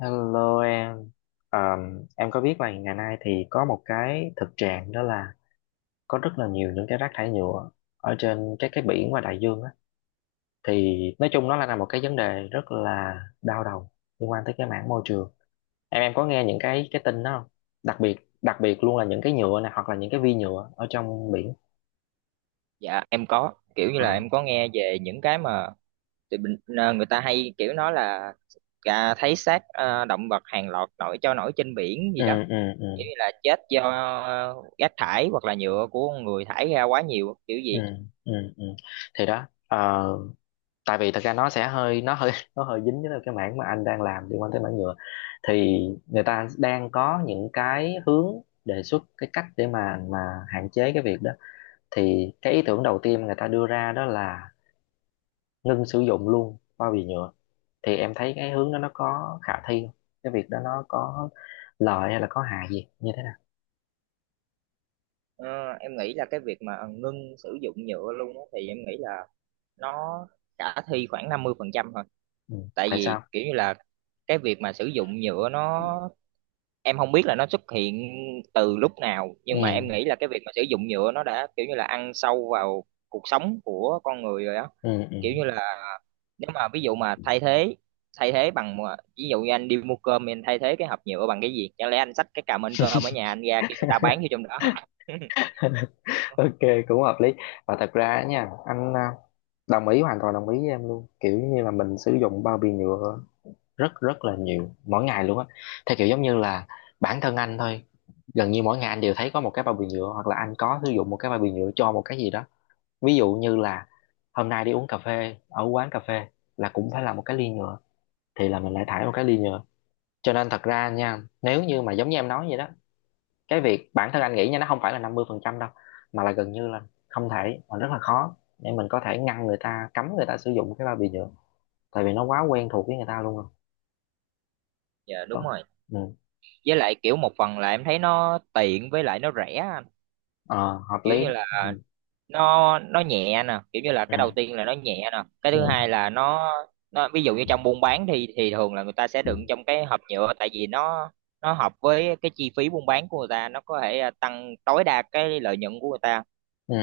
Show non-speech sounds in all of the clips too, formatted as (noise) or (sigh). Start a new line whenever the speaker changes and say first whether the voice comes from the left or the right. left: Hello em có biết là ngày nay thì có một cái thực trạng đó là có rất là nhiều những cái rác thải nhựa ở trên các cái biển và đại dương á. Thì nói chung nó là một cái vấn đề rất là đau đầu liên quan tới cái mảng môi trường. Em có nghe những cái tin đó không? Đặc biệt đặc biệt luôn là những cái nhựa này hoặc là những cái vi nhựa ở trong biển.
right: Dạ, em có kiểu như
left: Ờ.
right: là em có nghe về những cái mà tụi mình, người ta hay kiểu nói là, thấy xác, động vật hàng loạt nổi cho nổi trên biển gì
left: Ừ,
right: đó,
left: ừ,
right: kiểu
left: ừ,
right: như là chết do rác thải hoặc là nhựa của con người thải ra quá nhiều kiểu
left: ừ,
right: gì.
left: ừ, ừ. Thì đó, tại vì thật ra nó sẽ hơi (laughs) nó hơi dính với cái mảng mà anh đang làm liên quan tới mảng nhựa thì người ta đang có những cái hướng đề xuất cái cách để mà hạn chế cái việc đó thì cái ý tưởng đầu tiên người ta đưa ra đó là ngưng sử dụng luôn bao bì nhựa thì em thấy cái hướng đó nó có khả thi không, cái việc đó nó có lợi hay là có hại gì như thế nào.
right: Ờ, em nghĩ là cái việc mà ngưng sử dụng nhựa luôn á thì em nghĩ là nó khả thi khoảng 50% thôi.
left: Ừ.
right: Tại
left: Tại
right: vì
left: sao?
right: kiểu như là cái việc mà sử dụng nhựa nó em không biết là nó xuất hiện từ lúc nào,
left: Ừ,
right: nhưng mà em nghĩ là cái việc mà sử dụng nhựa nó đã kiểu như là ăn sâu vào cuộc sống của con người rồi á.
left: ừ, ừ.
right: Kiểu như là nếu mà ví dụ mà thay thế bằng ví dụ như anh đi mua cơm anh thay thế cái hộp nhựa bằng cái gì, chẳng lẽ anh xách cái cà mên cơm ở nhà anh ra kêu người ta bán vô trong đó. (laughs)
left: (laughs) Ok, cũng hợp lý. Và thật ra á nha anh à, đồng ý, hoàn toàn đồng ý với em luôn, kiểu như là mình sử dụng bao bì nhựa rất rất là nhiều mỗi ngày luôn á, theo kiểu giống như là bản thân anh thôi, gần như mỗi ngày anh đều thấy có một cái bao bì nhựa hoặc là anh có sử dụng một cái bao bì nhựa cho một cái gì đó. Ví dụ như là hôm nay đi uống cà phê ở quán cà phê là cũng phải là một cái ly nhựa, thì là mình lại thải một cái ly nhựa. Cho nên thật ra nha, nếu như mà giống như em nói vậy đó, cái việc bản thân anh nghĩ nha, nó không phải là 50% đâu, mà là gần như là không thể, mà rất là khó để mình có thể ngăn người ta, cấm người ta sử dụng cái bao bì nhựa, tại vì nó quá quen thuộc với người ta luôn rồi.
right: Dạ đúng
left: Đó.
right: rồi.
left: Ừ.
right: Với lại kiểu một phần là em thấy nó tiện với lại nó rẻ anh.
left: Ờ, hợp
right: Kiểu
left: lý.
right: như là
left: Ừ.
right: nó nhẹ nè, kiểu như là
left: Ừ.
right: cái đầu tiên là nó nhẹ nè, cái thứ hai
left: Ừ.
right: là nó ví dụ như trong buôn bán thì thường là người ta sẽ đựng trong cái hộp nhựa, tại vì nó hợp với cái chi phí buôn bán của người ta, nó có thể tăng tối đa cái lợi nhuận của người ta.
left: Ừ.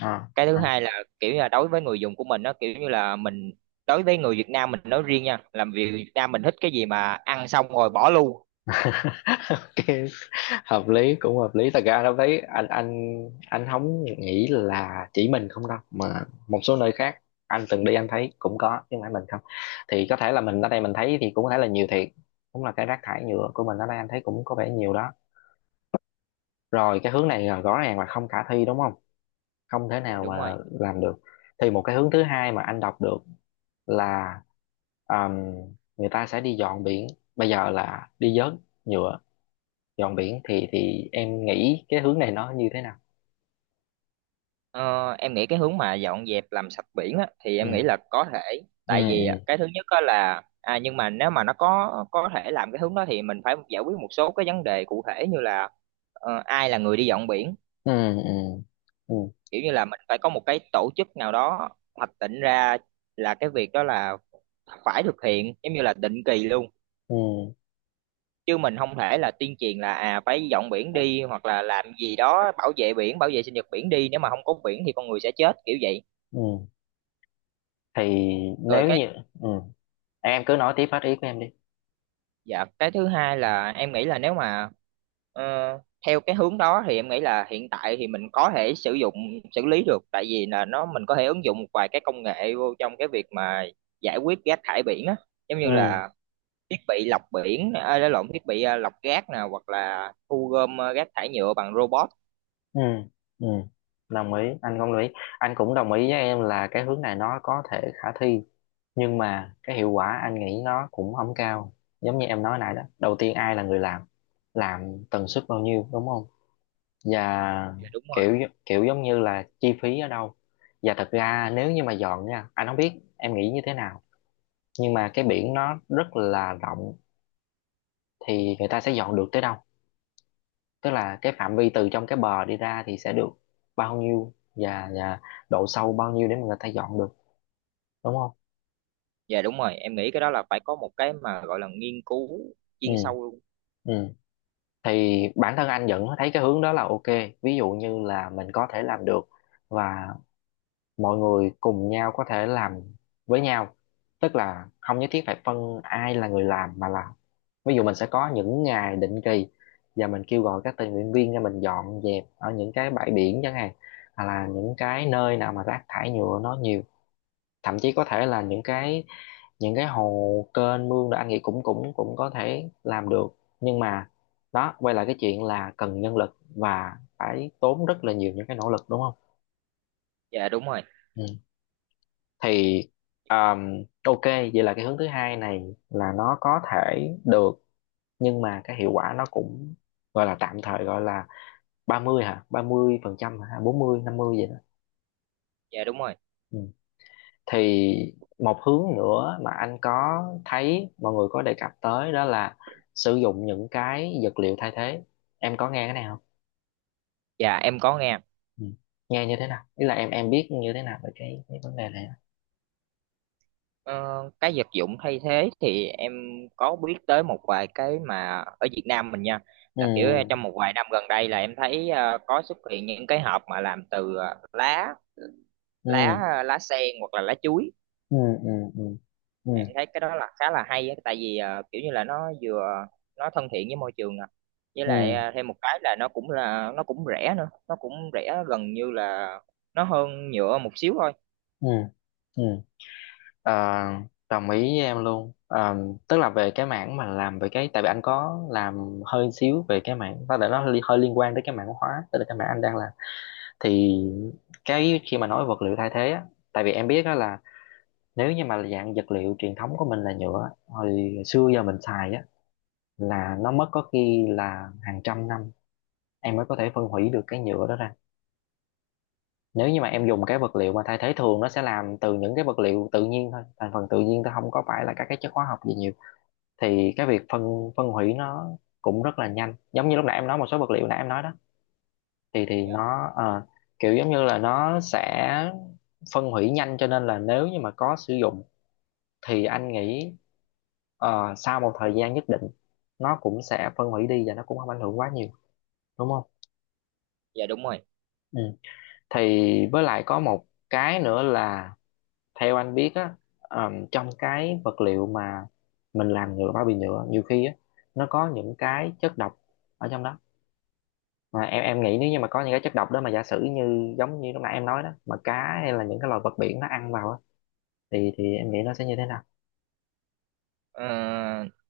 left: Ờ.
right: Cái thứ hai là kiểu như là đối với người dùng của mình, nó kiểu như là mình đối với người Việt Nam mình nói riêng nha, làm việc Việt Nam mình thích cái gì mà ăn xong rồi bỏ luôn.
left: Ok, hợp lý, cũng hợp lý. Thật ra lúc thấy anh không nghĩ là chỉ mình không đâu, mà một số nơi khác anh từng đi anh thấy cũng có, chứ không phải mình không. Thì có thể là mình ở đây mình thấy thì cũng có thể là nhiều thiệt, cũng là cái rác thải nhựa của mình ở đây anh thấy cũng có vẻ nhiều đó. Rồi cái hướng này là rõ ràng là không khả thi đúng không, không thể
right: Dạ
left: nào mà
right: đúng rồi.
left: làm được. Thì một cái hướng thứ hai mà anh đọc được là um, người ta sẽ đi dọn biển, bây giờ là đi vớt nhựa. Dọn biển thì em nghĩ cái hướng này nó như thế nào?
right: Ờ, em nghĩ cái hướng mà dọn dẹp làm sạch biển á, thì em nghĩ
left: Ừ.
right: là có thể.
left: Ừ,
right: Tại vì á,
left: ừ,
right: cái thứ nhất á là nhưng mà nếu mà nó có thể làm cái hướng đó thì mình phải giải quyết một số cái vấn đề cụ thể, như là ai là người đi dọn biển.
left: ừ, ừ, ừ,
right: Kiểu như là mình phải có một cái tổ chức nào đó hoạch định ra là cái việc đó là phải thực hiện giống như là định kỳ luôn,
left: ừ,
right: chứ mình không thể là tuyên truyền là à phải dọn biển đi, hoặc là làm gì đó bảo vệ biển bảo vệ sinh vật biển đi, nếu mà không có biển thì con người sẽ chết kiểu vậy.
left: ừ. Thì
right: Rồi
left: nếu
right: cái
left: như, ừ, em cứ nói tiếp hết ý của em đi.
right: Dạ, cái thứ hai là em nghĩ là nếu mà ờ, theo cái hướng đó thì em nghĩ là hiện tại thì mình có thể sử dụng xử lý được, tại vì là nó mình có thể ứng dụng một vài cái công nghệ vô trong cái việc mà giải quyết rác thải biển á, giống như
left: Ừ,
right: là thiết bị lọc biển, à, lộn, thiết bị à, lọc rác nè, hoặc là thu gom rác thải nhựa bằng robot.
left: ừ, ừ. Đồng ý, anh cũng đồng ý. Anh cũng đồng ý với em là cái hướng này nó có thể khả thi, nhưng mà cái hiệu quả anh nghĩ nó cũng không cao. Giống như em nói nãy đó, đầu tiên ai là người làm tần suất bao nhiêu đúng không, và
right: Dạ đúng rồi.
left: kiểu kiểu giống như là chi phí ở đâu. Và thật ra nếu như mà dọn nha, anh không biết em nghĩ như thế nào, nhưng mà cái biển nó rất là rộng, thì người ta sẽ dọn được tới đâu? Tức là cái phạm vi từ trong cái bờ đi ra thì sẽ được bao nhiêu, và độ sâu bao nhiêu để mà người ta dọn được, đúng không?
right: Dạ đúng rồi, em nghĩ cái đó là phải có một cái mà gọi là nghiên cứu
left: Ừ,
right: chuyên sâu luôn.
left: ừ. Thì bản thân anh vẫn thấy cái hướng đó là ok, ví dụ như là mình có thể làm được, và mọi người cùng nhau có thể làm với nhau, tức là không nhất thiết phải phân ai là người làm, mà là ví dụ mình sẽ có những ngày định kỳ và mình kêu gọi các tình nguyện viên ra mình dọn dẹp ở những cái bãi biển chẳng hạn, hoặc là những cái nơi nào mà rác thải nhựa nó nhiều, thậm chí có thể là những cái hồ, kênh mương là anh nghĩ cũng cũng cũng có thể làm được. Nhưng mà đó, quay lại cái chuyện là cần nhân lực và phải tốn rất là nhiều những cái nỗ lực, đúng không?
right: Dạ đúng rồi.
left: Ừ. Thì ok, vậy là cái hướng thứ hai này là nó có thể được, nhưng mà cái hiệu quả nó cũng gọi là tạm thời, gọi là 30 hả, 30% hả, bốn mươi, năm mươi vậy đó.
right: Dạ đúng rồi.
left: Ừ. Thì một hướng nữa mà anh có thấy mọi người có đề cập tới đó là sử dụng những cái vật liệu thay thế, em có nghe cái này không?
right: Dạ em có nghe.
left: Ừ. Nghe như thế nào, ý là em biết như thế nào về cái vấn đề này á?
right: Ờ, cái vật dụng thay thế thì em có biết tới một vài cái mà ở Việt Nam mình nha, là kiểu trong
left: Ừ,
right: một vài năm gần đây là em thấy có xuất hiện những cái hộp mà làm từ lá lá
left: ừ,
right: lá sen hoặc là lá chuối.
left: ừ, ừ, ừ, ừ,
right: Em thấy cái đó là khá là hay á, tại vì kiểu như là nó vừa nó thân thiện với môi trường nè, với lại
left: ừ,
right: thêm một cái là nó cũng rẻ nữa, nó cũng rẻ gần như là nó hơn nhựa một xíu thôi.
left: ừ, ừ. Ờ, đồng ý với em luôn. Ờ, tức là về cái mảng mà làm về cái, tại vì anh có làm hơi xíu về cái mảng có thể nó hơi liên quan tới cái mảng hóa, tức là cái mảng anh đang làm. Thì cái khi mà nói vật liệu thay thế á, tại vì em biết á là nếu như mà dạng vật liệu truyền thống của mình là nhựa á, hồi xưa giờ mình xài á, là nó mất có khi là hàng trăm năm em mới có thể phân hủy được cái nhựa đó ra. Nếu như mà em dùng cái vật liệu mà thay thế, thường nó sẽ làm từ những cái vật liệu tự nhiên thôi, thành phần tự nhiên thôi, không có phải là các cái chất hóa học gì nhiều, thì cái việc phân phân hủy nó cũng rất là nhanh, giống như lúc nãy em nói một số vật liệu nãy em nói đó, thì
right: Dạ.
left: kiểu giống như là nó sẽ phân hủy nhanh, cho nên là nếu như mà có sử dụng thì anh nghĩ, ờ, sau một thời gian nhất định nó cũng sẽ phân hủy đi và nó cũng không ảnh hưởng quá nhiều, đúng không?
right: Dạ đúng rồi.
left: Ừ. Thì với lại có một cái nữa là theo anh biết á, trong cái vật liệu mà mình làm nhựa, bao bì nhựa nhiều khi á, nó có những cái chất độc ở trong đó. Mà em nghĩ nếu như mà có những cái chất độc đó, mà giả sử như giống như lúc nãy em nói đó, mà cá hay là những cái loài vật biển nó ăn vào á, thì em nghĩ nó sẽ như thế nào?
right: Ờ,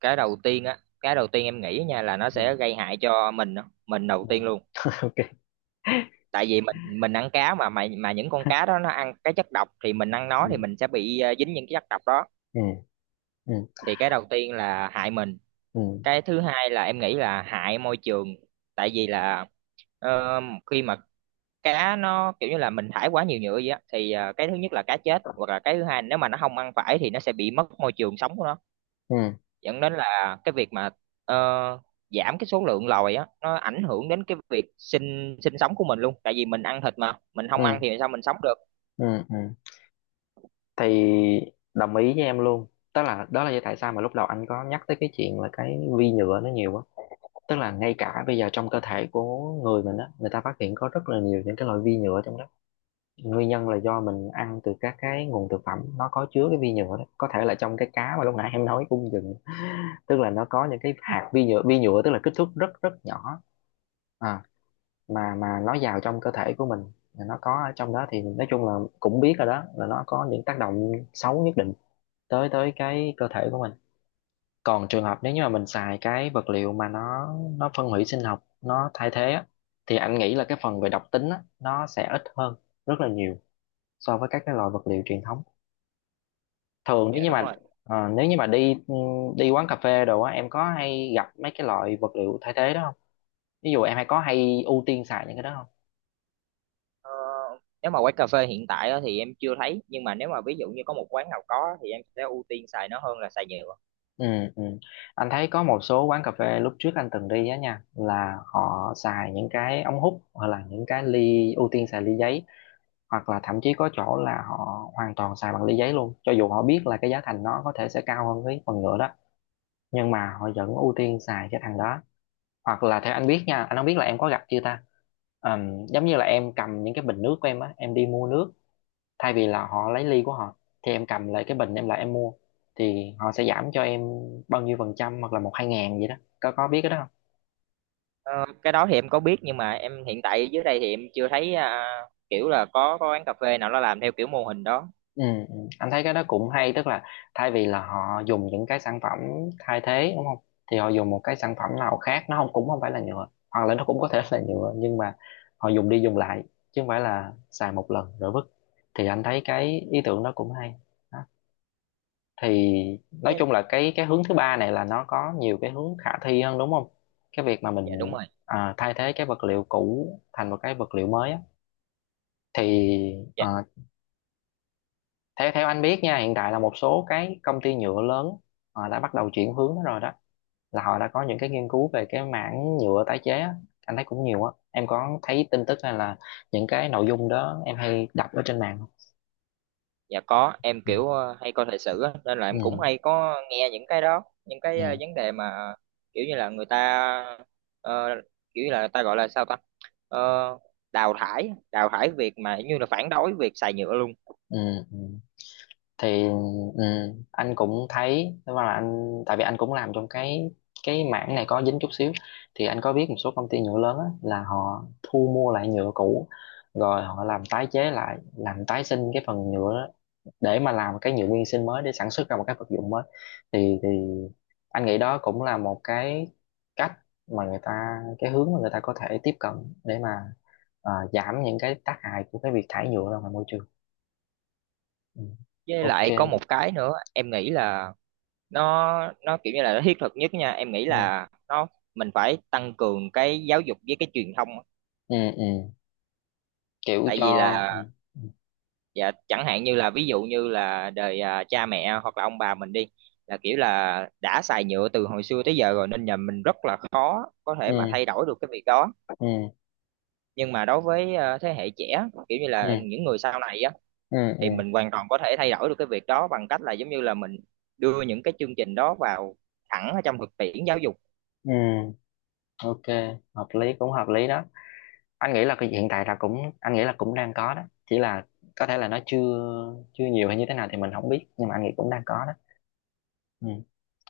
right: cái đầu tiên á, cái đầu tiên em nghĩ nha là nó
left: Ừ.
right: sẽ gây hại cho mình á, mình đầu
left: Ừ.
right: tiên luôn.
left: (laughs) Ok.
right: Tại vì mình ăn cá mà những con cá đó nó ăn cái chất độc, thì mình ăn
left: Ừ.
right: nó thì mình sẽ bị dính những cái chất độc đó.
left: Ừ. Ừ.
right: Thì cái đầu tiên là hại mình,
left: Ừ.
right: cái thứ hai là em nghĩ là hại môi trường. Tại vì là ờ, khi mà cá nó kiểu như là mình thải quá nhiều nhựa vậy á, thì cái thứ nhất là cá chết, hoặc là cái thứ hai nếu mà nó không ăn phải thì nó sẽ bị mất môi trường sống của nó,
left: Ừ.
right: dẫn đến là cái việc mà ờ, giảm cái số lượng lòi á, nó ảnh hưởng đến cái việc sinh sinh sống của mình luôn, tại vì mình ăn thịt mà mình không
left: Ừ.
right: ăn thì sao mình sống được.
left: Ừ. Ừ. Thì đồng ý với em luôn. Tức là đó là lý do tại sao mà lúc đầu anh có nhắc tới cái chuyện là cái vi nhựa nó nhiều quá. Tức là ngay cả bây giờ trong cơ thể của người mình á, người ta phát hiện có rất là nhiều những cái loại vi nhựa trong đó, nguyên nhân là do mình ăn từ các cái nguồn thực phẩm nó có chứa cái vi nhựa đó, có thể là trong cái cá mà lúc nãy em nói cung dừng. Tức là nó có những cái hạt vi nhựa, vi nhựa tức là kích thước rất rất nhỏ, à, mà nó vào trong cơ thể của mình, nó có ở trong đó, thì nói chung là cũng biết rồi đó, là nó có những tác động xấu nhất định tới tới cái cơ thể của mình. Còn trường hợp nếu như mà mình xài cái vật liệu mà nó phân hủy sinh học, nó thay thế á, thì anh nghĩ là cái phần về độc tính á, nó sẽ ít hơn rất là nhiều so với các cái loại vật liệu truyền thống thường.
right: Dạ
left: Nếu như
right: đúng
left: mà,
right: rồi.
left: ờ, nếu như mà đi, đi quán cà phê đồ á, em có hay gặp mấy cái loại vật liệu thay thế đó không? Ví dụ em hay, có hay ưu tiên xài những cái đó không?
right: Ờ, nếu mà quán cà phê hiện tại á, thì em chưa thấy, nhưng mà nếu mà ví dụ như có một quán nào có thì em sẽ ưu tiên xài nó hơn là xài nhựa.
left: Ừ, ừ. Anh thấy có một số quán cà phê lúc trước anh từng đi á nha, là họ xài những cái ống hút hoặc là những cái ly, ưu tiên xài ly giấy, hoặc là thậm chí có chỗ là họ hoàn toàn xài bằng ly giấy luôn, cho dù họ biết là cái giá thành nó có thể sẽ cao hơn cái phần nhựa đó, nhưng mà họ vẫn ưu tiên xài cái thằng đó. Hoặc là theo anh biết nha, anh không biết là em có gặp chưa ta, giống như là em cầm những cái bình nước của em á, em đi mua nước, thay vì là họ lấy ly của họ, thì em cầm lại cái bình em lại em mua, thì họ sẽ giảm cho em bao nhiêu phần trăm hoặc là một hai ngàn gì đó, có biết cái đó?
right: Ờ, cái đó thì em có biết, nhưng mà em hiện tại dưới đây thì em chưa thấy kiểu là có quán cà phê nào nó làm theo kiểu mô hình đó.
left: Ừ, ừ. Anh thấy cái đó cũng hay, tức là thay vì là họ dùng những cái sản phẩm thay thế, đúng không, thì họ dùng một cái sản phẩm nào khác, nó không, cũng không phải là nhựa, hoặc là nó cũng có thể (laughs) là nhựa, nhưng mà họ dùng đi dùng lại, chứ không phải là xài một lần rồi vứt, thì anh thấy cái ý tưởng đó cũng hay. Đó. Thì nói
right: Với-
left: chung là cái hướng thứ ba này là nó có nhiều cái hướng khả thi hơn, đúng không, cái việc mà
right: dạ đúng
left: mình,
right: rồi.
left: à, thay thế cái vật liệu cũ thành một cái vật liệu mới á, thì ờ, theo theo anh biết nha, hiện tại là một số cái công ty nhựa lớn họ đã bắt đầu chuyển hướng đó rồi đó, là họ đã có những cái nghiên cứu về cái mảng nhựa tái chế á. Anh thấy cũng nhiều á, em có thấy tin tức hay là những cái nội dung đó em hay đọc ở trên mạng không?
right: Dạ có, em
left: Ừ,
right: kiểu hay coi thời sự á, nên là em cũng
left: ừ,
right: hay có nghe những cái đó, những cái
left: ừ,
right: vấn đề mà kiểu như là người ta ờ, kiểu như là người ta gọi là sao ta? Ờ, đào thải việc mà như là phản đối việc xài nhựa luôn.
left: ừ, ừ. Thì ừ, anh cũng thấy, tức là anh, tại vì anh cũng làm trong cái mảng này có dính chút xíu, thì anh có biết một số công ty nhựa lớn á, là họ thu mua lại nhựa cũ rồi họ làm tái chế lại, làm tái sinh cái phần nhựa để mà làm cái nhựa nguyên sinh mới để sản xuất ra một cái vật dụng mới. Thì anh nghĩ đó cũng là một cái cách mà người ta, cái hướng mà người ta có thể tiếp cận để mà, ờ, giảm những cái tác hại của cái việc thải nhựa ra ngoài môi trường. Ừ.
right: Với
left: Ok.
right: lại có một cái nữa, em nghĩ là nó kiểu như là nó thiết thực nhất nha, em nghĩ
left: Ừ.
right: là nó mình phải tăng cường cái giáo dục với cái truyền thông á.
left: Ừ, ừ, kiểu
right: Tại
left: cho,
right: vì
left: ừ.
right: là dạ chẳng hạn như là ví dụ như là đời cha mẹ hoặc là ông bà mình đi, là kiểu là đã xài nhựa từ hồi xưa tới giờ rồi, nên nhà mình rất là khó có
left: Ừ.
right: thể mà thay đổi được cái việc đó.
left: Ừ.
right: Nhưng mà đối với thế hệ trẻ kiểu như
left: Ừ. Ừ.
right: là những người sau này á,
left: Ừ. Ừ.
right: thì mình hoàn toàn có thể thay đổi được cái việc đó bằng cách là giống như là mình đưa những cái chương trình đó vào thẳng ở trong thực tiễn giáo dục.
left: Ừ. Ok, hợp lý, cũng hợp lý đó. Anh nghĩ là cái hiện tại là cũng, anh nghĩ là cũng đang có đó, chỉ là có thể là nó chưa, chưa nhiều hay như thế nào thì mình không biết, nhưng mà anh nghĩ cũng đang có đó. Ừ.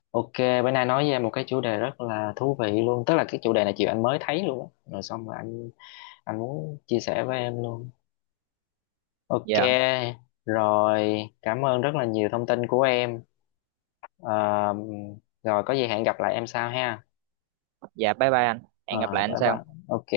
left: Ok. Bữa nay nói với em một cái chủ đề rất là thú vị luôn, tức là cái chủ đề này chiều anh mới thấy luôn á. Rồi xong rồi anh muốn chia sẻ với em luôn. Ok.
right: Dạ.
left: Rồi cảm ơn rất là nhiều thông tin của em. Ờ, rồi có gì hẹn gặp lại em sau ha.
right: Dạ, bye bye anh.
left: Ờ,
right: Hẹn gặp lại anh
left: bye bye.
right: sau.
left: Ok.